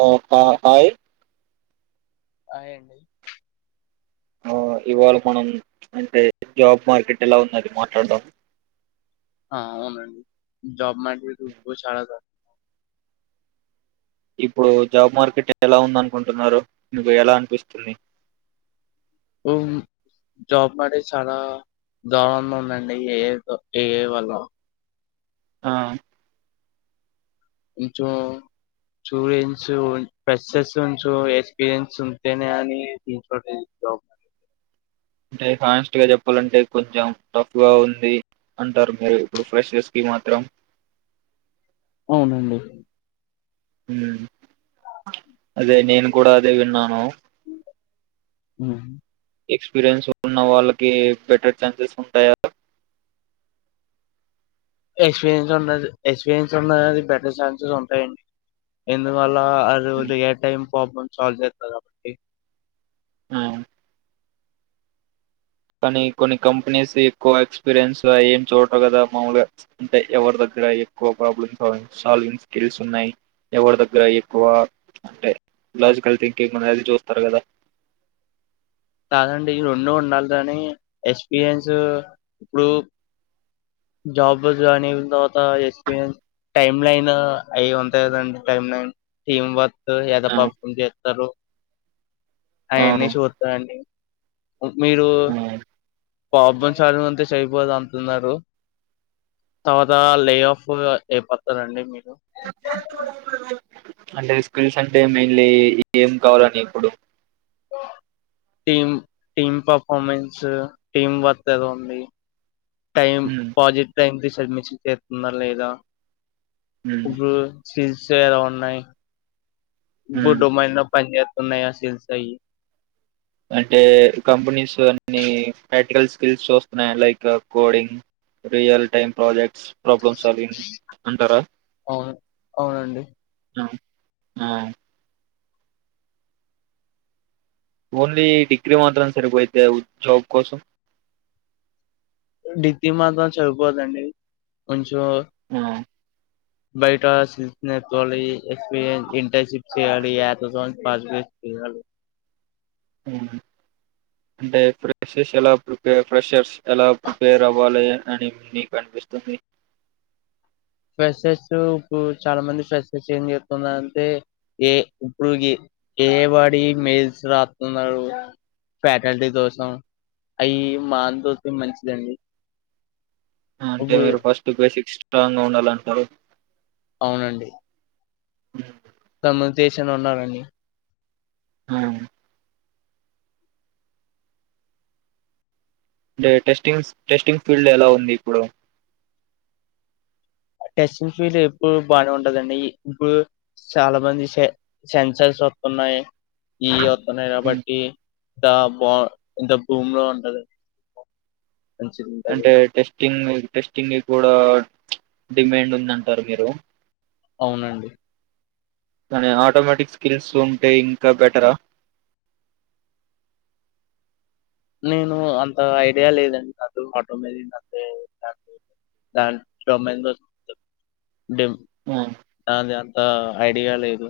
ఆఓ ఆ ఆయ్ హాయ్ అండి ఆ ఇవాళ మనం ప్చ్ అంటే, జాబ్ మార్కెట్ ఎలా ఉన్నది మాట్లాడం. ఆ అవునండి జబ్ [unintelligible] ఇప్పుడు జాబ్ మార్కెట్ ఎలా ఉంద అనుకుంటున్నారు మీకు ఎలా అనిపిస్తుంది ఉహ్ హు జాబ్ మానేశాలా రావాల్నుందండి. ఏదో ఈ ఏర్ వాళ్ళ ఆ ఇంచో చూడెంస్ ప్రస్సెసు ఉంచు ఎక్స్పీరియన్స్ ఉంటేనే అని [unintelligible] అంటే హానెస్ట్ గా చెప్పాలంటే, కొంచెం టఫ్గా ఉంది. అంటారు మీరు ఇప్పుడు ఫ్రెషస్ కి మాత్రం. అవునండి ఉమ్ అదే నేను కూడా అదే విన్నాను. ఉహ్ ఎక్స్పీరియన్స్ ఉన్న వాళ్ళకి, బెటర్ ఛాన్సెస్ ఉంటాయా? ఎక్స్పీరియన్స్ ఉన్డదు, ఎక్స్పీరియన్స్ ఉన్నది బెటర్ ఛాన్సెస్ ఉంటాయండి. ఎందువల్ లా ఉమ్, అదోదిలేయ్ టైం ప్రబ్లం సల్వ్ చేతదా బట్టి ఆ కానీ కొన్ని కంపెనీస్ ఎక్కువ ఎక్స్పీరియన్స్ ఏం చూడటం కదా మాముూగా అంటే ఎవరి దగ్గర ఎక్కువ ప్రాబ్లమ్ సాల్వింగ్ స్కిల్స్ ఉన్నాయి ఎవరి దగ్గర ఎక్కువ అంటే లాజికల్ థింకింగ్ అనేది చూస్తారు కదా కాదంటడి రెండు ఉండాలి కని ఎక్స్పీరియన్స్ ఇప్పుడు జాబ్ జాయిన్ అయినా తర్వాత ఎక్స్పీరియన్స్ టైమ్ లైన్ అవి ఉంటాయి కదండి టైమ్ లైన్ టీమ్ వర్క్ ఆ పాపున్ చేస్తారు అవన్నీ అవును చూస్తాడి మీరు హ్మ్. ప్రాబ్ంస్లులు అంతే చెయపోదు అంటున్నారు తర్వాత లే ఆఫ్ ఏయిపోతందిండి మీరు అంటే స్కిల్స్ అంటే మెయిన్లీ ఏం కావాలని ఇప్పుడు టీమ్ టీమ్ పర్ఫార్మెన్స్ టీమ్ వద్ద ఉంది టైం హ్మ్. పాజిట్ టైం తీసి అడ్మిషన్ చేస్తున్నారు లేదా హ్మ్. ఇప్పుడు కిల్స్ ఎలా ఉన్నాయి హ్మ్. వుడోమైంలో పనిచేస్తున్నాయా హిల్స్ అయ్యి అంటే కంపెనీస్ అన్ని ప్రాక్టికల్ స్కిల్స్ చూస్తున్నాయి like coding real time projects ప్రో ఇంకొకసారి అంటారా అవును అవునండి ఆ ఓన్లీ డిగ్రీ మాత్రం సరిపోయితే జాబ్ కోసం ఓన్లీ మాత్రం సరీపోదండి కొంచెం ఆ బయట స్కిల్స్ నేర్చుకోవాలి ఇంటర్న్షిప్ చేరాలి నేర్చుకోవాలి చీరలు అవునా అంటే ఫ్రెషస్ ఎలా ఫ్రెషర్స్ ఎలా ప్రిపేర్ అవ్వాలి అని మీకంటూ ఇస్తుంది ఫ్రె ఫ్రెషర్స్స్ ఇప్పుడు చాలా మంది ఫ్రెషర్స్ ఏం చేస్తుంది అంటే ఏ ఇప్పుడు గేమ్ ఆడి మెయిల్స్ రాస్తున్నారు ఫ్యాకల్టీ కోసం అయి మాతో మంచిదండి అంటే ఇప్పుడు మీరు ఫస్ట్ బేసిక్ స్ట్రా గా ఉండాలంటారు అవునండి ఉ హు తమ దేశన్ ఉన్నారని అవును అంటే టెస్టింగ్ టెస్టింగ్ ఫీల్డ్ ఎలా ఉంది ఇప్పుడు టెస్టింగ్ ఫీల్డ్ ఎప్పుడు బాగానే ఉండదిన్న ఈ ఇప్పుడు చాలా మంది సె సెన్సర్స్ వస్తున్నాయి ఈ వస్తున్నాయి ఉమ్, కాబట్టి ఇంత బా ఎంత భూమిలో ఉంటది మంచిది ఉంటది చిన్న టెస్టింగ్ టెస్టింగ్ కూడా డిమాండ్ ఉందంటారు మీరు అవునండి కానీ ఆటోమేటిక్ స్కిల్స్ ఉంటే ఇంకా బెటరా నేను అంత ఐడియా లేదండి నాకు ఆటో మీదంతే దాని గురించి దానిమీద అంత ఐడియా లేదు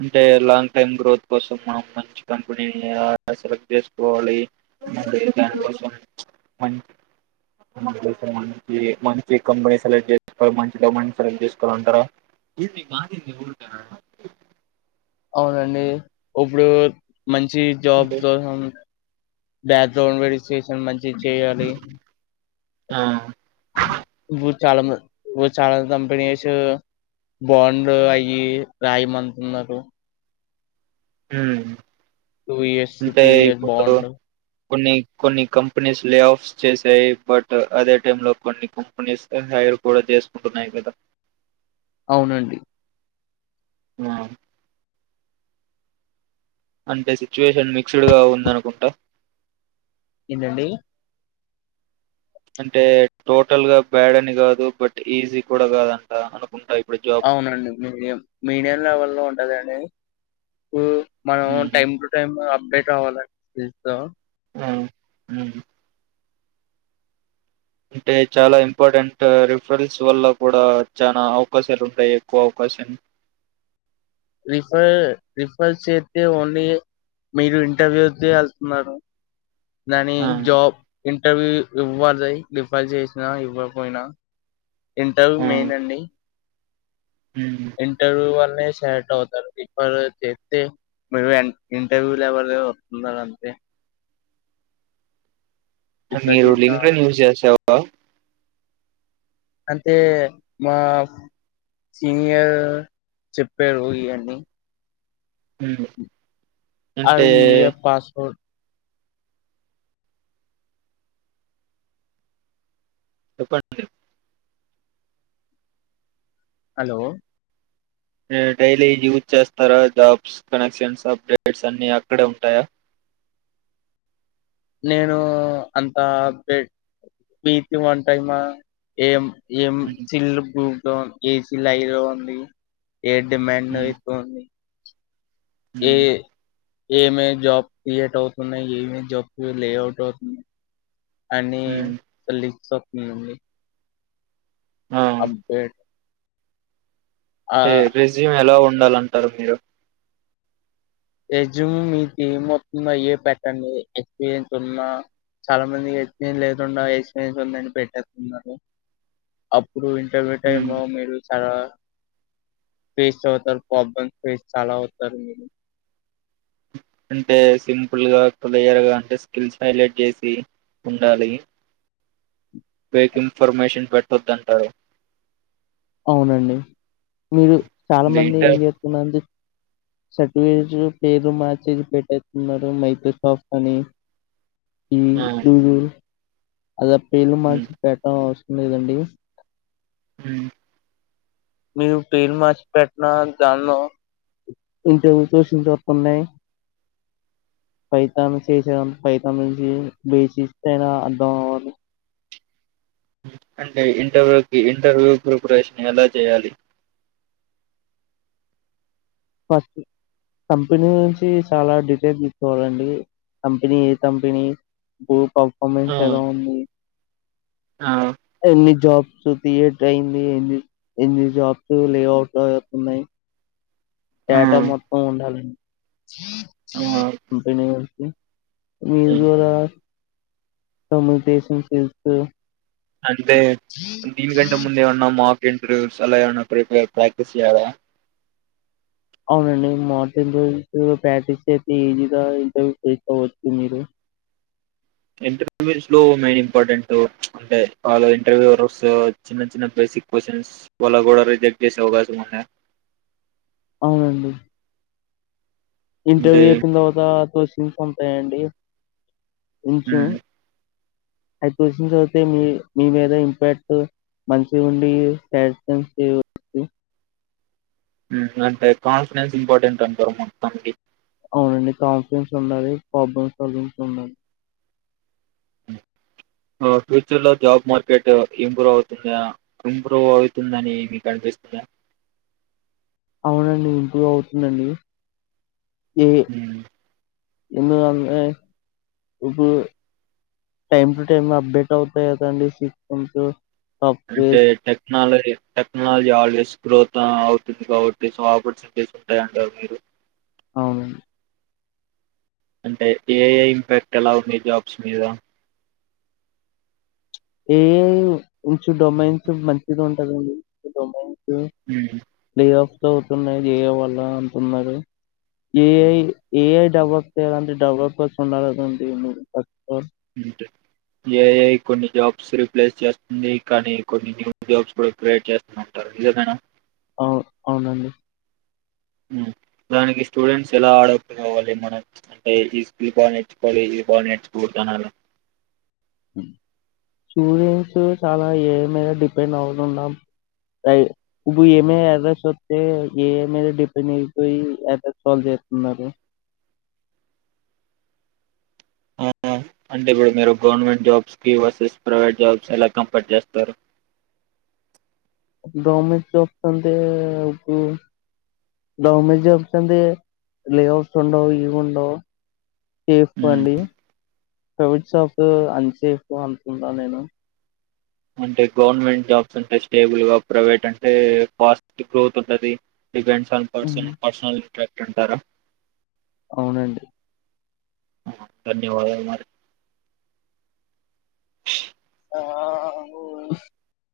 అంటే లాంగ్ టైమ్ గ్రోత్ కోసం మనం మంచి కంపెనీని సెలెక్ట్ చేసుకోవాలి మళ్లీ దాని కోసం మంచి మంచి మంచి కంపెనీ సెలెక్ట్ చేసుకోవాలి మంచి డమెంట్ సెలెక్ట్ చేసుకోవాలింటారా ఇది ఊరికే మాదింది ఊరుక అవునండి ఇప్పుడు మంచి జాబ్ దొసం బ్యాక్గ్రౌండ్ వెరిఫికేషన్ మంచిగా చేయాలి ఆ చాలా మా ఓ చాలా కంపెనీస్ బాండ్ అయ్యి రాయమంటన్నారు ఉమ్ టూ ఇయర్స్ అంటే త్రీ ఇయర్ ఇప్పుడు బాండ్ కొన్ని కొన్ని కంపెనీస్ లే ఆఫ్స్ చేసాయి బట్ అదే టైం లో కొన్ని కంపెనీస్ పేరు కూడా చేసుకుంటున్నాయి కదా అవునండి ఆ అంటే సిచ్యువేషన్ మిక్స్డ్ గా ఉందనుకుంటా ఏందండి అంటే టోటల్ గా బ్యాడ్ అని కాదు బట్ ఈజీ కూడా కాదంట అనుకుంటా ఇప్పుడు జాబ్ అవునండి మీడియం మీడియం లెవెల్ లో ఉంటదండి మనం um time to time update అవ్వాలి దీంతో ఆ అంటే చాలా ఇంపార్టెంట్ రిఫల్స్ వల్ల కూడా చాలా అవకాశాలుంటాయి ఎక్కువ అవకాశ షన్ రిఫర్ రిఫర్ చేతే ఓన్లీ మీరు ఇంటర్వ్యూది వెళ్తున్నారు దాని ఆ జాబ్ ఇంటర్వ్యూ ఇవ్వడయి డిఫజట్ చేసిన ఇవ్వపోయినా ఇంటర్వ్యూ ఆ మెయిన్ అండి హ్మ్ ఇంటర్వ్యూ వల్లె సెలెక్ట్ అవుతారు రేఫర్ చేస్తే మీరు ఇంటర్వ్యూలు ఎవర వస్తున్నారు అంతే రిఫర్ మీరు చేసిన లింకును యూజ్ చేసావా అంతే మా సీనియర్ చెప్పరు ఇవ్వన్ని హ్మ్ అంటే అవీ ఈ ఇయర్ పాస్ ఫోట్ చెప్పండి హలో డైలీ యూజ్ చేస్తారా జాబ్స్ కనెక్షన్స్ అప్డేట్స్ అన్ని అక్కడే ఉంటాయా [inaudible] నేను అంత అప్డేట్ వీక్లీ వన్ టైమా ఏం ఏం హ్మ్ చిల్లుబుక్ డౌన్ ఎసిలైరో ఉంది ఏ డిమాండ్ హ్మ్ ఎక్కువుంది ఏ హ్మ్ ఏమే జాబ్ క్రియేట్ అవుతున్నాయి ఏమే జాబ్ లేఅవుట్ అవుతున్నాయి అని హ్మ్ లిఫ్ట్చెక్ మీ ఉంది ఆ అప్డేట్ ఆ ఏ రెజ్యూమ్ ఎలా ఉండాలంటారు మీరు రెజ్యూమ్ మీది ఏమొస్తుందో అయ్యే పేటండి ఎక్స్పీరియన్స్ ఉన్నా చాలా మంది ఎక్స్పీరియన్స్ లేకుండా ఎక్స్పీయన్స్ ఉందని పెట్టేస్తున్నారు ఇప్పుడు ఇంటర్వ్యూ టైం హ్మ్ మీరు చాలా ఫేస్ అవుతారు ప్రాబ్లమ్ ఫేస్ చాలా అవుతారు మీరు అంటే సింపుల్ గా క్లియర్ గా అంటే స్కిల్స్ హైలైట్ చేసి ఉండాలి ఫేక్ ఇన్ఫర్మేషన్ పెట్టొద్దంటారు అవునండి మీరు చాలా అంటే మంది ఇంటర్ ఏం చేస్తుతున్నారు [inaudible] చట్వ పేరు మార్చేది పెట్టేస్తున్నారు మైతోసాప్ట్ అని ఈ ఆ దూరు అలా పేర్లు హ్మ్ మార్చి పెట్టడం అవసరం లేదండి హ్మ్మ్ మీరు పేర్లు మార్చి పెట్టన జాన్న ఇన్టర్యూస్ ఇంకొన్నున్నాయ్ [inaudible] పైతన్ చేస పైతన్ నుంచి బేసి ఇస్తనా అర్ధం అవాలి అంటే ఇంటర్వ్యూకి ఇంటర్వ్యూ ప్రిపరేషన్ ఎలా చేయాలి కంపెనీ నుంచి చాలా డీటెయిల్ తీసుకోవాలండి కంపెనీ ఏ కంపెనీ ఇ పర్ఫార్మెన్స్ ఎలా ఉంది అ ఎన్ని జబ్స్ ఏ ట్రైంది ఎన్ని జాబ్స్ లేఅవుట్ అవుతున్నాయి ఆ! డట మొత్తం ఉండాలని ఆ! కపని వ హ్మ్. మీజల కముకెషన్ స్కిల్స్ అంటే దీని గంటే ముందేమన్నాము ఇంటర్వ్యూస్ ఎలా ప్రిపేర్ ప్రాక్టీస్యడా అవునండి మార్టిన్ రోజస్ ప్రాక్టీస్ చేస్త ఈజీగా ఇంటర్వ్యూ చేకోవచ్చు మీరు ఇంటర్వ్యూస్ లో మెయిన్ ఇంపార్టెంట్ అంటే వాళ్ళ ఇంటర్వ్యూ చిన్న చిన్న ప్లే సిన్ వా గోడ రిజెక్ట్ జసే అవకాశం ఉన్నయ అవునండి అంటే ఇంటర్వ్యూ అయిపోయిన తర్వాత తోసిన్ఫాయిండి ఉంచం హ్మ్. అయికోశనయితే మీ మీ మీద ఇంపాక్ట్ మంచి ఉండి శం చేయ అంటే కాన్ఫిడెన్స్ ఇంపార్టెంట్ అంటారు మొత్తానికి అవునండి కాౌన్ఫడెన్స్ ఉండాలి ప్రాబ్లమ్ సల్న్స్ ఉండాలి ఫ్యూచర్ లో జాబ్ మార్కెట్ ఇంప్రూవ్ అవుతుందా ఇంప్రూవ్ అవుతుందని మీకు అనిపింది ఇ అవునండి ఇంప్రువ్ అవుతుందండి ఏఎ హ్మ్. ఇందు అన్నే ఇప్పు టైమ్ టు టైమ్ అప్డేట్ అవుతాయి కదండి సిస్టమ్స్ అంటే సాఫ్ట్వేర్స్ టె టెక్నాలజీ టెక్నాలజీ ఆల్వేస్ గ్రోత్ అవుతుంది కాబట్టి సో ఆపర్చునిటీస్ ఉంటాయింటారు మీరు అవునుండి అంటే ఏ ఏ ఇంపాక్ట్ ఎలా ఉంది జాబ్స్ మీద ఏ ఇంచు డొమైన్స్ మంచిది ఉంటందండి డొమైన్ ఉమ్ ప్ ఆఫ్ త అవుతున్నాయి చేయ వాల అంటున్నారు ఏఐ ఏఐ డెవలప్ చేయాలంట డెవలప్ గా ఉన్నాలకదండి అంట ఏ కొన్ని జాబ్స్ రిప్లేస్ చేస్తుంది కానీ కొన్ని న్యూ జాబ్స్ కూడా క్రియేట్ చేస్తుంటారు ఇయకా అవు అవునండి దానికి స్టూడెంట్స్ ఎలా ఆడప్పుటు కావాలి మన అంటే ఈ స్కల్ బాగా నేర్చుకోవాలి బతు కనాల స్టూడెంట్స్ చాలా ఏఎ మీద డిపెండ్ అవుతున్నాం అయి నువ్వు ఏమ అర్రర్స్ వస్తే ఏద డిపెండ్ అయిపోయి అర్రర్స్ సాల్వ్ చేస్తున్నారు ఆ అంటే ఇప్పుడు మీరు గవర్నమెంట్ జాబ్స్ కి వర్సెస్ ప్రైవేట్ జాబ్స్ ఎలా కంపేర్ చేస్తారు గవర్నమెంట్ చూస్తూ ఇప్పు గవర్నమెంట్ జాబ్స్ అంది లే ఔట్స్ ఉండవు ఏం ఉండవు సేఫ ఉమ్ అండి ప్రైవేట్ షాప్ అంతసేఫ్ అంతందా నేను అంటే గవర్నమెంట్ జాబ్స్ అంటే స్టేబుల్ గా ప్రైవేట్ అంటే కాస్ట్ గ్రోత్ ఉంటది depends on person um, personal interact అంటారా అవునండి ధన్యవాదాలు మరి అ